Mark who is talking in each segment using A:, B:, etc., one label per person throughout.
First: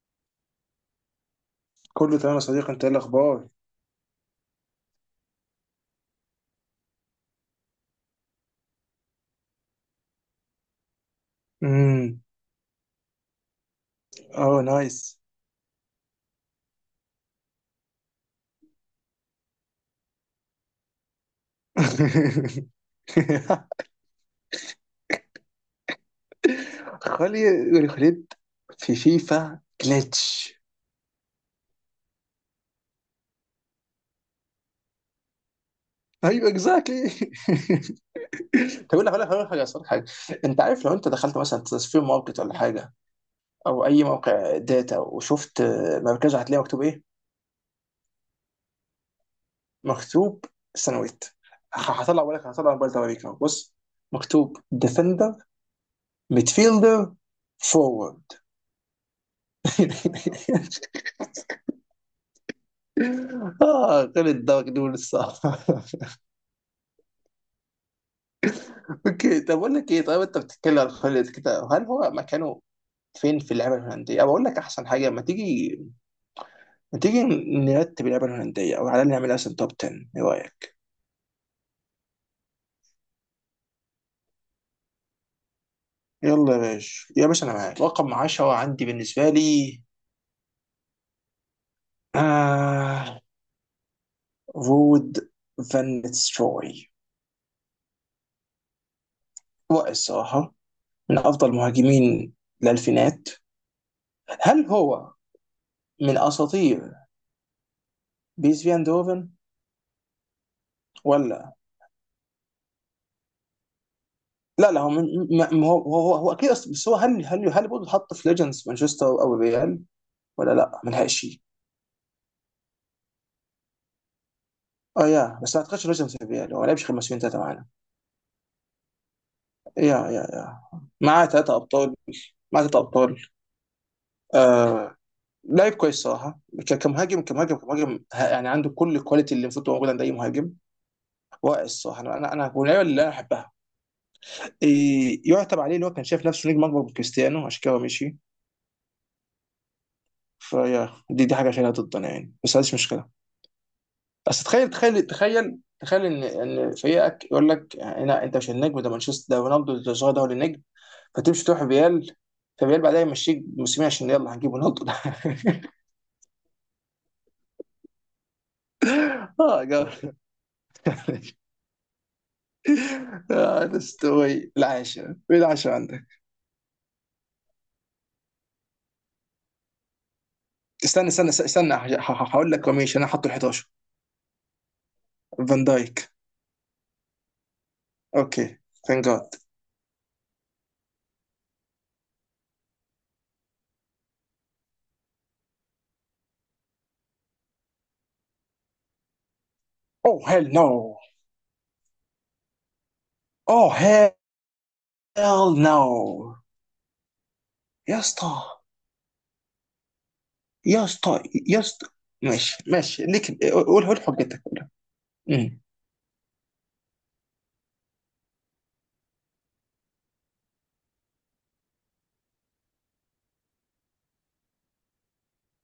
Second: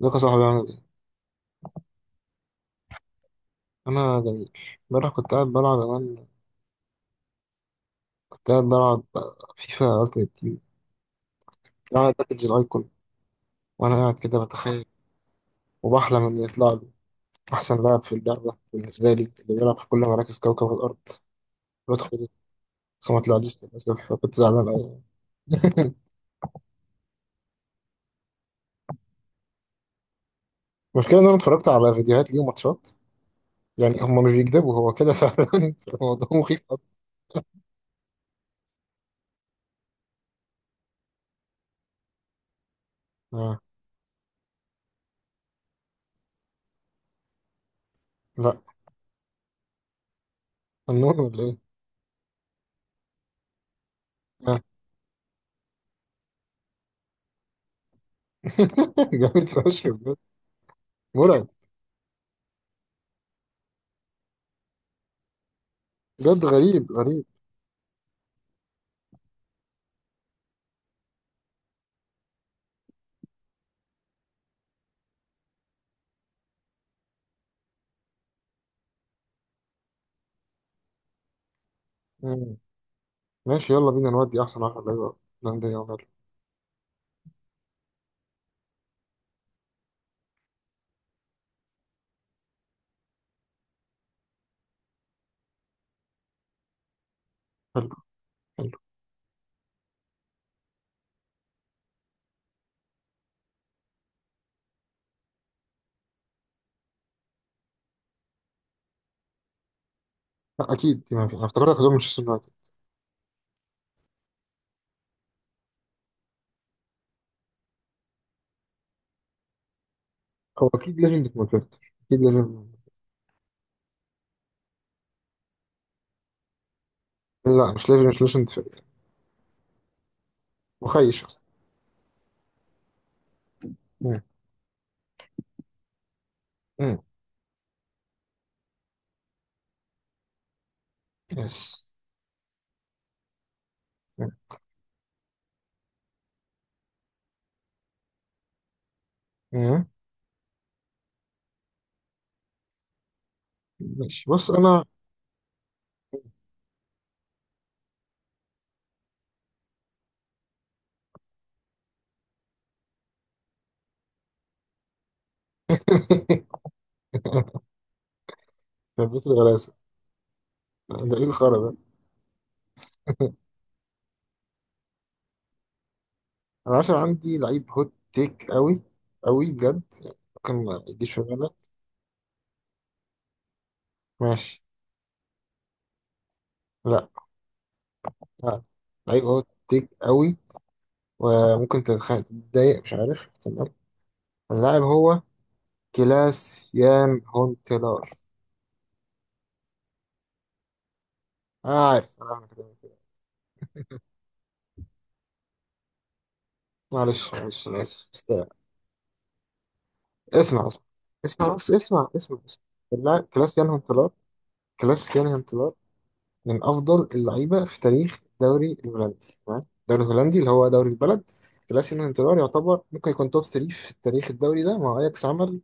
A: ازيك يا صاحبي؟ عامل ايه؟
B: كله تمام يا صديقي، انت ايه الاخبار؟
A: أنا جميل، امبارح كنت قاعد بلعب أمان. كنت قاعد بلعب فيفا ألتيمت تيم، بلعب
B: امم
A: باكج الأيكون وأنا قاعد كده
B: اه،
A: بتخيل
B: نايس.
A: وبحلم إن يطلع لي أحسن لاعب في اللعبة بالنسبة لي، اللي بيلعب في كل مراكز كوكب الأرض، الواد خالد. بس ما طلعليش للأسف، فكنت زعلان أوي.
B: خليت في فيفا جلitch.
A: المشكلة إن أنا اتفرجت على فيديوهات ليه وماتشات، يعني هما مش بيكذبوا، هو كده فعلا. الموضوع
B: ايوه
A: مخيف أوي.
B: اكزاكتلي. طب اقول لك حاجه، أصل. انت عارف لو انت دخلت مثلا تصفير ماركت ولا حاجه
A: آه.
B: او اي موقع داتا وشفت مركزه، هتلاقي مكتوب ايه؟
A: لا،
B: مكتوب
A: فنون
B: سنويت.
A: ولا إيه؟
B: هطلع اقول لك، هطلع موبايل ده اوريك اهو. بص، مكتوب
A: آه.
B: ديفندر، ميدفيلدر، فورورد.
A: جامد فشخ بجد. مرعب.
B: اه، خالد ده مجنون الصراحه.
A: بجد غريب.
B: اوكي، طب اقول لك ايه، طيب انت بتتكلم عن خالد كده، هل هو مكانه فين في اللعبه الهولنديه؟ او اقول لك احسن حاجه، ما تيجي ما تيجي نرتب اللعبه الهولنديه او على الأقل نعمل مثلا توب 10. ايه رايك؟
A: آه. ماشي، يلا بينا نودي احسن واحد. ايوه، هولندا يلا.
B: يلا يا باشا يا باشا، انا معاك. رقم 10 عندي بالنسبه لي آه رود فان نيتستروي.
A: حلو. حلو.
B: رائع الصراحه، من افضل مهاجمين الالفينات. هل هو من اساطير بيس فيان دوفن؟
A: لا، اكيد دي ما في، انا
B: ولا
A: افتكرتك هتقول مانشستر يونايتد.
B: لا لا، هو ما هو هو اكيد بس هو هل هل برضه اتحط في ليجندز مانشستر او الريال ولا
A: هو
B: لا ما
A: اكيد ليجند في
B: لحقش؟
A: مانشستر، اكيد ليجند.
B: اه، يا بس ما اعتقدش ليجندز في الريال، هو ما لعبش غير موسمين ثلاثه معانا.
A: لا، مش ليجند، مش ليجند فريق.
B: يا يا
A: مخيش
B: معاه
A: اصلا.
B: ثلاثه ابطال، معاه ثلاثه ابطال.
A: مم.
B: آه، لعيب كويس صراحه.
A: مم.
B: كمهاجم كمهاجم يعني عنده كل الكواليتي اللي المفروض تبقى موجوده عند اي مهاجم.
A: يس.
B: واقع الصراحه، انا واللعيبه اللي انا احبها
A: مم.
B: إيه، يعتب عليه اللي هو كان شايف نفسه نجم اكبر من كريستيانو، عشان كده هو مشي.
A: مم.
B: فيا دي حاجه شايلها ضدنا يعني، بس هذه مش مشكله.
A: ماشي،
B: بس
A: بص
B: تخيل
A: انا.
B: تخيل تخيل تخيل ان فريقك يقول لك لا، انت مش النجم، ده مانشستر ده، رونالدو الظاهر ده هو اللي النجم. فتمشي تروح ريال، فريال بعدها يمشيك موسمين عشان يلا هنجيب رونالدو ده.
A: بيت
B: اه،
A: الغلاسه.
B: جاب.
A: ده ايه الخرا ده؟
B: ده استوي العاشرة؟ ايه العاشرة عندك؟
A: انا عشان عندي لعيب هوت تيك قوي، قوي بجد، ممكن ما يجيش في بالك.
B: استنى. هقول لك وميش انا حاطه ال 11
A: ماشي.
B: فان دايك.
A: لا
B: اوكي،
A: لا.
B: ثانك
A: لعيب
B: جاد.
A: هوت تيك قوي، وممكن تتضايق، مش عارف، تمام؟ اللاعب هو كلاس يان هون تيلار.
B: اوه هيل نو.
A: آه عارف، آه، أنا عارف كده كده.
B: اوه هيل نو.
A: معلش معلش، أنا
B: يا
A: آسف بس
B: اسطى
A: اسمع اسمع
B: يا اسطى
A: اسمع
B: يا
A: بس
B: اسطى.
A: اسمع اسمع
B: ماشي
A: اسمع
B: ماشي
A: اللاعب
B: ليك،
A: كلاس يان هون
B: قول، قول
A: تيلار،
B: حجتك قولها.
A: كلاس يان هون
B: امم
A: تيلار من أفضل اللعيبة في تاريخ الدوري الهولندي، تمام؟ الدوري الهولندي اللي هو دوري البلد. كلاس يان هون تيلار يعتبر ممكن يكون توب 3 في التاريخ الدوري ده. مع أياكس عمل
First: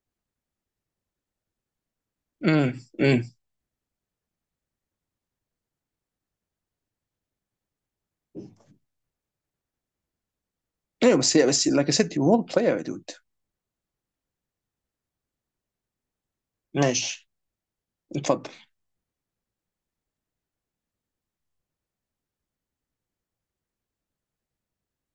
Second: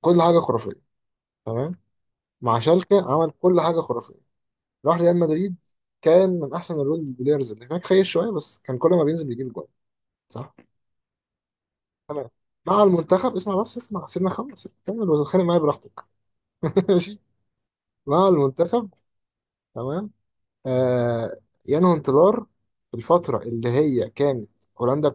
A: كل حاجة خرافية، تمام؟ مع
B: امم
A: شالكة
B: امم
A: عمل كل حاجة خرافية. راح ريال مدريد، كان من أحسن الرول بلايرز اللي هناك، خير شوية، بس كان كل ما بينزل بيجيب جول، صح؟
B: ايوه، بس لاكازيت
A: تمام.
B: وول بلاير يا
A: مع
B: دود.
A: المنتخب، اسمع بس اسمع، سيبنا خمس كمل وتتخانق معايا براحتك. ماشي.
B: ماشي،
A: مع
B: اتفضل.
A: المنتخب، تمام، آه، ينهو انتظار الفترة اللي هي كانت هولندا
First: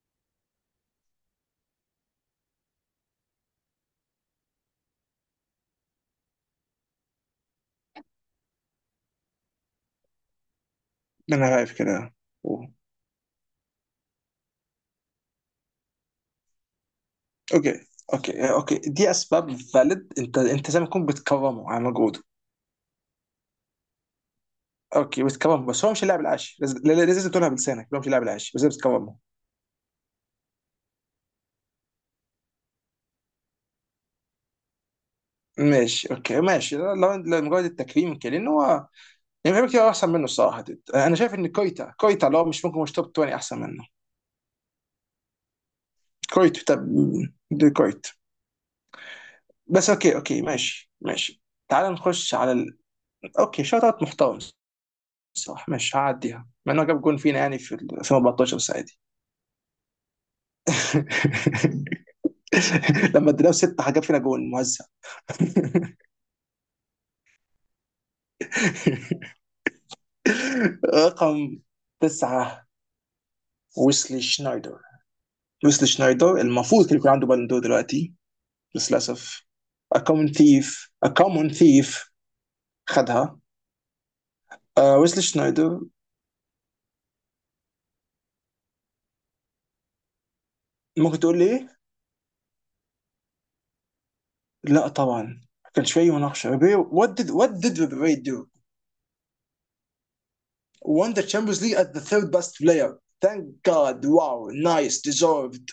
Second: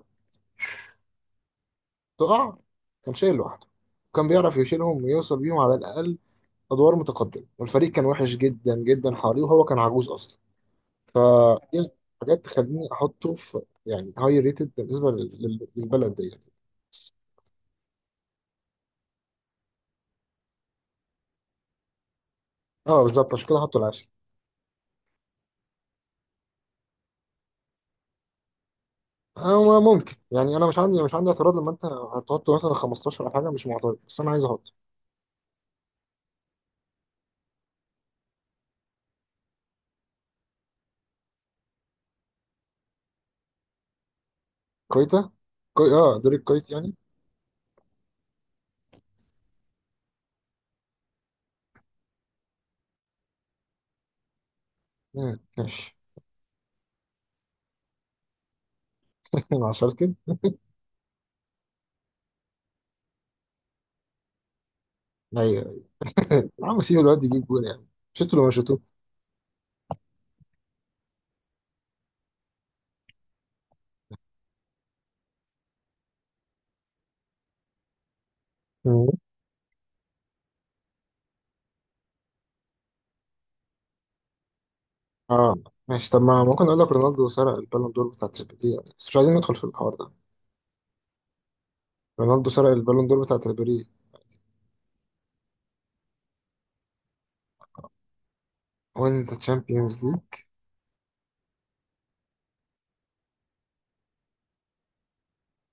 A: بتقع، كان شايل لوحده، كان بيعرف يشيلهم ويوصل بيهم على الأقل أدوار متقدمة، والفريق كان وحش جدا جدا حواليه، وهو كان عجوز أصلا.
B: انا عارف
A: فدي
B: كده.
A: حاجات
B: أوه.
A: تخليني أحطه في يعني هاي ريتد بالنسبة للبلد ديت.
B: اوكي، اوكي دي اسباب فاليد. انت زي ما تكون بتكرمه على مجهوده.
A: اه بالظبط، عشان كده حطه العاشر.
B: اوكي بتكرمه، بس هو مش اللاعب العاشي، لازم لازم تقولها بلسانك، هو مش اللاعب العاشي، بس بتكرمه.
A: هو ممكن يعني انا مش عندي اعتراض لما انت هتحط مثلا 15 او حاجه، مش معترض، بس انا عايز احط
B: ماشي اوكي، ماشي، لو مجرد التكريم كده، لان هو يعني في حاجات كتير احسن منه الصراحه دود. انا شايف ان كويتا، كويتا لو مش ممكن مش توب 20 احسن منه.
A: كويتا. اه دوري
B: كويت؟
A: الكويت
B: طب
A: يعني.
B: دي كويت. بس اوكي اوكي، ماشي ماشي. تعال نخش على ال... اوكي، شوت اوت محترم.
A: مم،
B: صح،
A: ماشي.
B: ماشي، هعديها مع انه جاب جون فينا يعني في 2014، بس عادي.
A: مع شالكن.
B: لما اديناه ستة جاب فينا جون موزع.
A: ايوه يا عم، سيب الواد يجيب جول يعني، شفتوا لو ما شفتوه.
B: رقم تسعة، ويسلي شنايدر. ويسلي شنايدر المفروض كان يكون عنده بالون دور دلوقتي، بس
A: مم.
B: للأسف A common thief. A common thief. خدها. آه، ويسلي
A: اه
B: شنايدر.
A: ماشي، طب ما ممكن اقول لك رونالدو سرق البالون دور بتاع تريبيري يعني، بس مش عايزين ندخل في الحوار ده.
B: ممكن تقول لي ايه؟
A: رونالدو سرق البالون دور بتاع تريبيري.
B: لا طبعا، كان شويه مناقشه ريبيري. What did Ribery do?
A: وين ذا تشامبيونز ليج.
B: Won the Champions League as the third best player. Thank God, wow, nice, deserved.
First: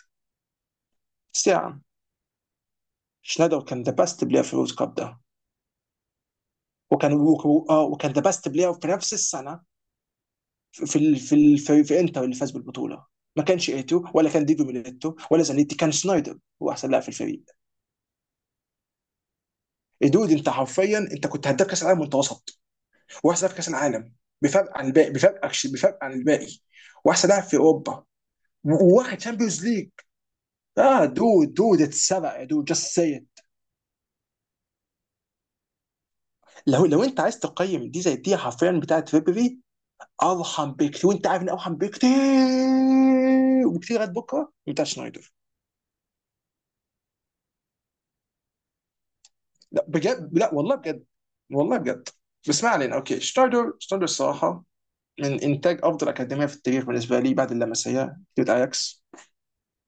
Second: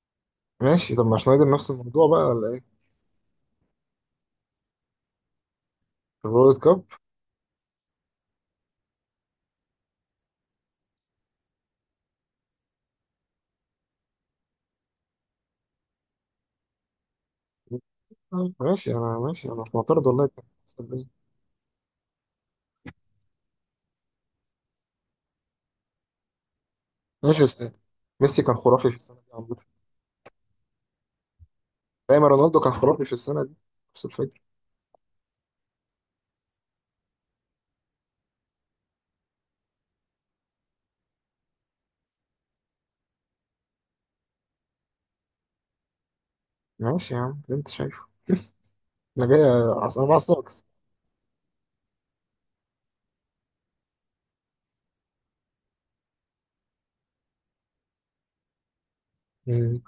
A: ماشي، طب ما شنايدر نفس
B: ساعة،
A: الموضوع بقى ولا ايه؟
B: شنايدر كان the best player في الورد كاب ده،
A: الورلد كاب.
B: وكان آه، وكان the best player في نفس السنه في في انتر اللي فاز بالبطوله. ما كانش ايتو ولا كان ديجو ميليتو ولا زانيتي، كان شنايدر هو احسن لاعب في الفريق.
A: آه، ماشي انا، ماشي انا في معترض والله.
B: الدود انت حرفيا انت كنت هداف كاس العالم وانت وسط، واحسن لاعب في كاس العالم، بفرق عن الباقي، بفرق بفرق عن الباقي، واحسن
A: ماشي
B: لاعب في
A: بس
B: اوروبا،
A: ميسي كان خرافي في السنة
B: وواخد
A: دي عامة.
B: شامبيونز ليج. اه دود، دود
A: دايما
B: اتسرق يا
A: رونالدو
B: دود،
A: كان
B: جاست
A: خرافي في
B: سي
A: السنة
B: ات.
A: دي، نفس الفكرة.
B: لو انت عايز تقيم دي زي دي حرفيا بتاعت فيبري، ارحم بكتير وانت عارف ان ارحم بكتير، وكتير لغايه بكره بتاع شنايدر.
A: ماشي يا عم، اللي انت شايفه. انا جاي.
B: لا
A: انا
B: بجد،
A: بعصبك.
B: لا والله بجد. والله بجد. بس ما علينا. اوكي شنايدر، شنايدر الصراحه من انتاج افضل اكاديميه في التاريخ بالنسبه لي بعد اللمسيه ضد اياكس.
A: مم.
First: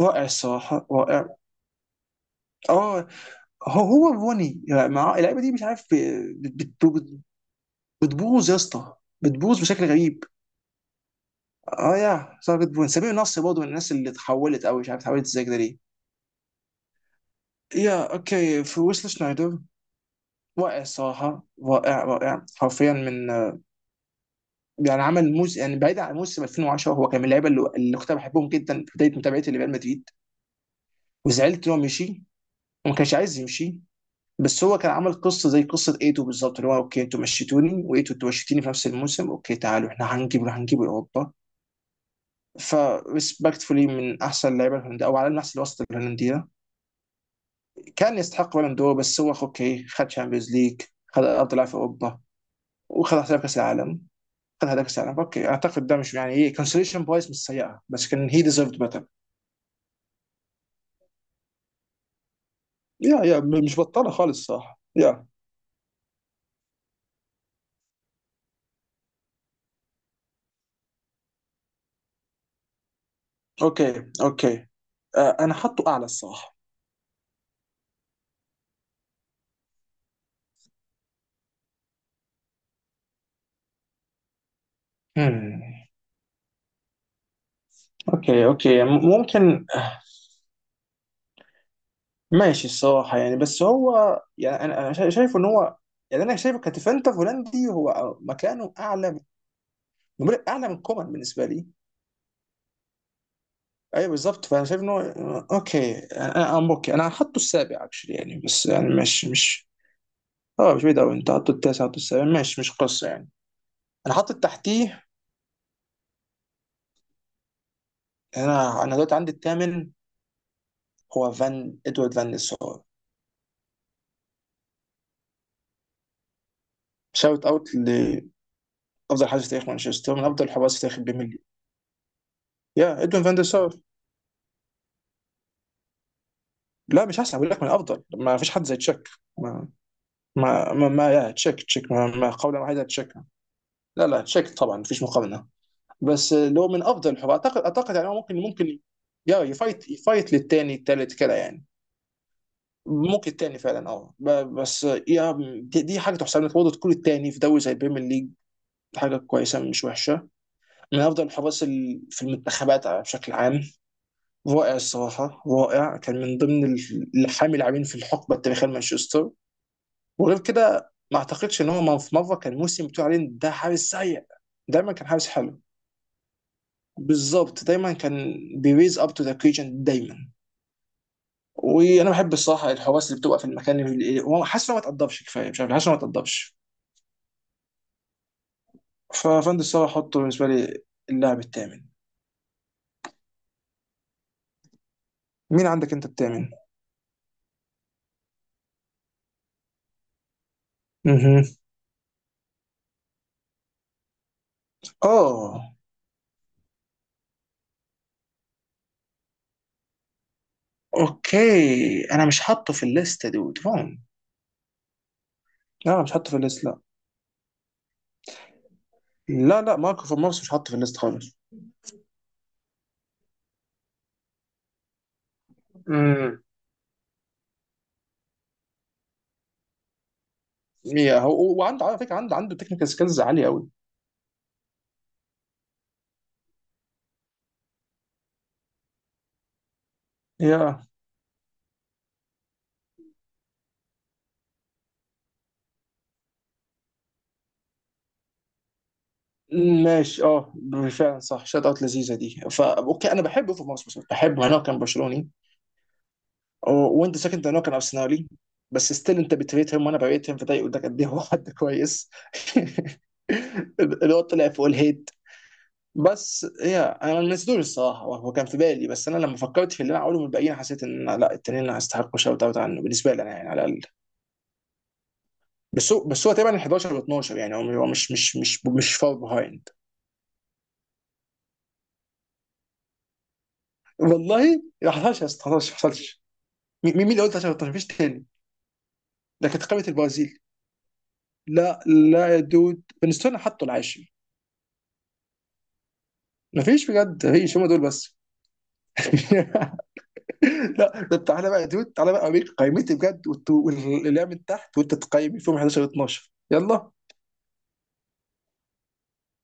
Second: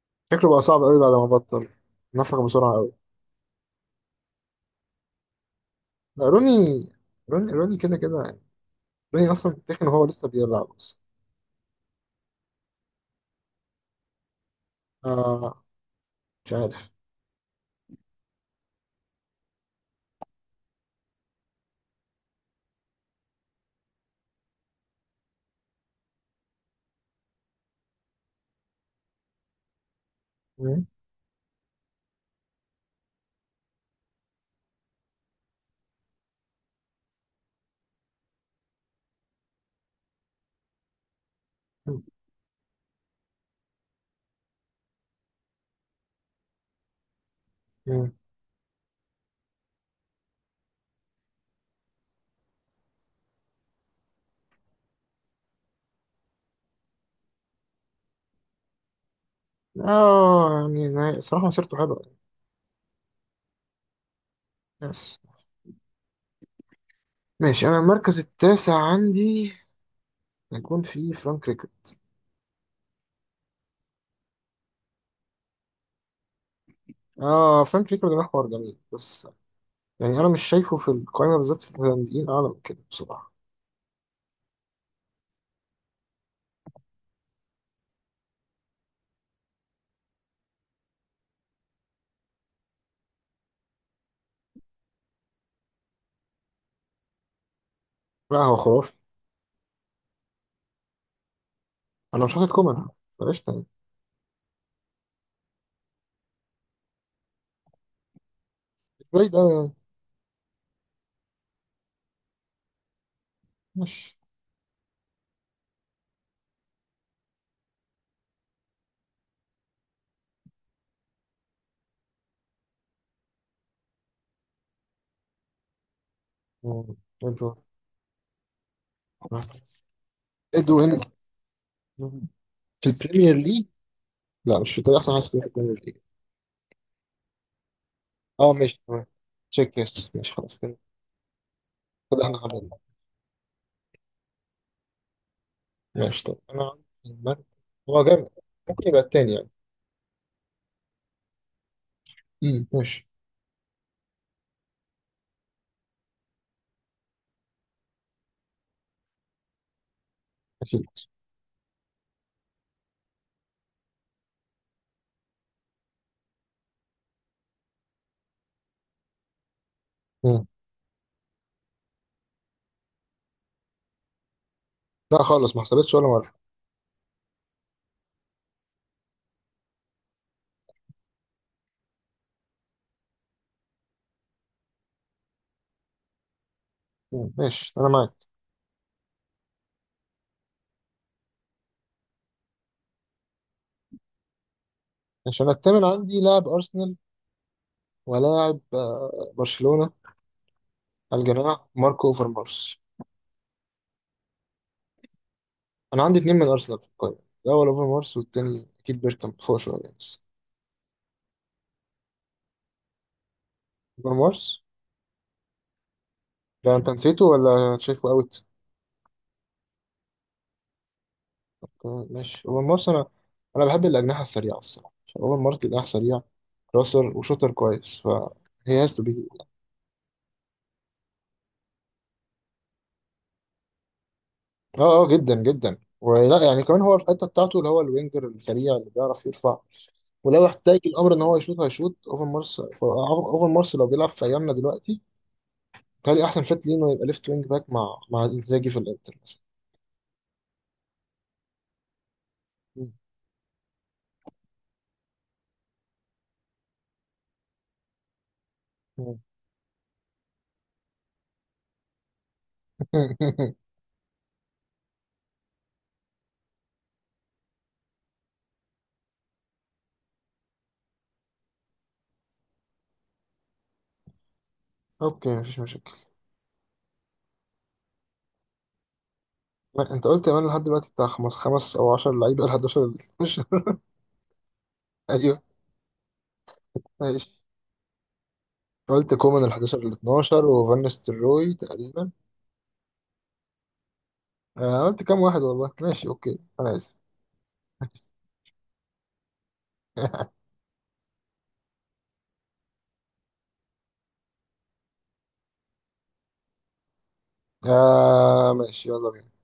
B: رائع
A: شكله بقى صعب
B: الصراحه
A: قوي بعد ما
B: رائع.
A: بطل، نفخ بسرعة قوي.
B: اه، هو روني مع اللعيبه دي مش عارف
A: لا، روني، روني كده كده يعني.
B: بتبوظ يا اسطى،
A: روني اصلا
B: بتبوظ بشكل
A: تخن وهو
B: غريب.
A: لسه بيلعب اصلا.
B: اه يا صار بتبوظ. سمير نصر برضه من الناس اللي اتحولت قوي، مش عارف اتحولت ازاي كده
A: آه،
B: ليه.
A: مش عارف.
B: يا اوكي، في ويسل شنايدر، واقع الصراحه رائع، رائع حرفيا من آه، يعني عمل موس، يعني بعيد عن موسم 2010، هو كان من اللعيبه اللي كنت بحبهم جدا في بدايه متابعتي لريال مدريد.
A: مم.
B: وزعلت ان هو مشي وما كانش عايز يمشي، بس هو كان عمل قصه زي قصه ايتو بالظبط، اللي هو اوكي انتوا مشيتوني، وايتو انتوا مشيتيني في نفس الموسم، اوكي تعالوا احنا هنجيبه لاوروبا. فريسبكتفولي من احسن اللعيبه الهولنديه او على الاقل من احسن الوسط الهولنديه.
A: مم.
B: كان يستحق بالون دور، بس هو اوكي خد شامبيونز ليج، خد افضل لاعب في اوروبا، وخد هداف كاس العالم، خد هداف كاس العالم. اوكي اعتقد ده مش يعني ايه كونسوليشن برايس مش سيئه، بس كان هي ديزيرفد بيتر.
A: اه يعني نهاية، صراحة مسيرته حلوة يعني.
B: يا مش بطاله خالص، صح
A: يس.
B: يا.
A: ماشي، انا المركز التاسع عندي هيكون في فرانك ريكارد.
B: اوكي اوكي، آه انا حاطه اعلى الصراحه.
A: اه فرانك ريكارد ده حوار جميل، بس يعني انا مش شايفه في القائمه بالذات في الهولنديين اعلى من كده بصراحه.
B: مم. اوكي اوكي، ممكن. ماشي الصراحه يعني، بس هو يعني انا شايف ان هو يعني انا شايفه كديفندر هولندي هو
A: لا هو
B: مكانه
A: خرافي.
B: اعلى. نمرق اعلى من كومان بالنسبه لي.
A: انا مش حاطط كومان، بلاش تاني.
B: ايوه بالظبط، فانا شايف ان هو اوكي، انا ام اوكي انا هحطه السابع اكشلي يعني، بس يعني
A: مش بعيد قوي
B: مش
A: يعني.
B: اه، مش بعيد قوي، انت حاطه التاسع، حاطه السابع ماشي، مش قصه يعني. انا
A: ماشي.
B: حاطط تحتيه. انا دلوقتي عندي الثامن، هو فان ادوارد فان نيسار.
A: مم.
B: شاوت
A: ادو.
B: اوت لافضل حارس في تاريخ مانشستر، من افضل الحراس في
A: ادوين.
B: تاريخ البريمير ليج.
A: في
B: يا ادوارد فان
A: البريمير ليج.
B: نيسار.
A: لا مش في طريق احسن حاسس في البريمير ليج.
B: لا مش احسن، بقول لك من افضل، ما فيش
A: اه
B: حد زي
A: ماشي تمام.
B: تشيك. ما
A: تشيك يس، ماشي خلاص
B: ما
A: كده.
B: ما, ما يا تشيك، تشيك ما,
A: كده
B: ما
A: احنا
B: قولا
A: حللنا.
B: واحدا تشيك. لا لا، تشيك طبعا مفيش مقارنه،
A: ماشي،
B: بس
A: طب
B: اللي
A: انا
B: هو
A: عندي
B: من افضل الحروب
A: المركز.
B: اعتقد، اعتقد
A: هو
B: يعني هو
A: جامد،
B: ممكن
A: ممكن يبقى التاني
B: يا
A: يعني.
B: يفايت، يفايت للتاني التالت كده يعني.
A: امم، ماشي.
B: ممكن التاني فعلا اه، بس يا دي حاجه تحسب لك برضه تكون التاني في دوري زي البريمير ليج، حاجه كويسه مش وحشه.
A: اكيد.
B: من افضل الحراس في المنتخبات بشكل عام. رائع الصراحه، رائع. كان من ضمن الحامي لاعبين في الحقبه التاريخيه لمانشستر. وغير
A: مم.
B: كده، ما اعتقدش ان هو في مره كان موسم بتقول عليه إن ده حارس سيء. دايما كان
A: لا
B: حارس
A: خالص، ما
B: حلو.
A: حصلتش ولا مره.
B: بالظبط دايما كان بيريز اب تو ذا اوكيجن دايما. وانا بحب الصراحه الحواس اللي بتبقى في المكان اللي هو حاسس انه ما تقدرش كفايه، مش عارف، حاسس انه ما تقدرش.
A: ماشي انا معاك.
B: ففند الصراحه، حطه بالنسبه لي اللاعب الثامن.
A: ماشي، انا
B: مين
A: التامن
B: عندك انت
A: عندي لاعب
B: الثامن؟
A: ارسنال ولاعب آه، برشلونه،
B: اها.
A: الجناح ماركو اوفرمارس.
B: اه.
A: انا عندي اتنين من ارسنال في القائمه، الاول اوفرمارس والتاني اكيد بيركامب فوق شويه بس.
B: اوكي انا مش حاطه في الليست دود، فاهم؟
A: اوفرمارس،
B: لا مش حاطه في الليست،
A: ده
B: لا.
A: انت نسيته ولا شايفه اوت؟
B: لا ماركو فان مارس مش حاطه في الليست خالص.
A: تمام، ماشي اوفرمارس. انا انا بحب الاجنحه السريعه الصراحه، عشان اوفرمارس جناح سريع،
B: امم.
A: كراسر وشوتر كويس، فهي هاز تو بي.
B: يا، هو وعنده على فكره، عنده تكنيكال سكيلز عاليه قوي.
A: اه اه جدا جدا، ولا يعني كمان هو الحته بتاعته اللي هو الوينجر السريع اللي بيعرف يرفع، ولو احتاج
B: يا
A: الامر ان هو يشوط هيشوط. اوفرمارس، اوفرمارس لو بيلعب في ايامنا دلوقتي كان احسن فات ليه انه يبقى ليفت وينج باك مع انزاجي في الانتر مثلا.
B: ماشي اه. فعلا صح، شوت اوت لذيذه دي. فا
A: مم.
B: اوكي، انا بحب اوفر مارس، بس بحبه انا كان برشلوني، وانت ساكن ده هنا كان ارسنالي، بس ستيل
A: مم.
B: انت بتريتهم وانا بريتهم، فده يقول لك قد ايه هو حد كويس. اللي هو طلع فوق الهيت. بس هي انا ما نسيتوش الصراحه، هو كان في بالي، بس انا لما فكرت في اللي انا اقوله من الباقيين، حسيت ان لا التانيين هيستحقوا شوت اوت عنه بالنسبه لي انا يعني على الاقل.
A: اوكي، مفيش مشاكل.
B: بس هو تقريبا 11 و 12 يعني، هو هو مش مش فار بيهايند.
A: ما انت قلت كمان لحد دلوقتي بتاع خمس خمس او 10 لعيبه، ال 11 ال 12.
B: والله ما حصلش ما
A: ايوه.
B: حصلش ما حصلش. مين اللي
A: ماشي،
B: قلت عشان 13؟ مفيش تاني.
A: قلت كومان
B: ده
A: ال
B: كانت
A: 11
B: قائمه
A: ال
B: البرازيل.
A: 12 وفان نيستلروي
B: لا
A: تقريبا.
B: لا يا دود، بنستون حطوا العاشر.
A: آه قلت كام واحد والله، ماشي اوكي انا
B: مفيش
A: اسف.
B: بجد، مفيش، هم دول بس. لا طب تعالى بقى يا دود، تعالى بقى اوريك قائمتي بجد. واللعب من تحت وانت تقيمي فيهم 11 و 12. يلا.
A: آه ماشي، يلا بينا.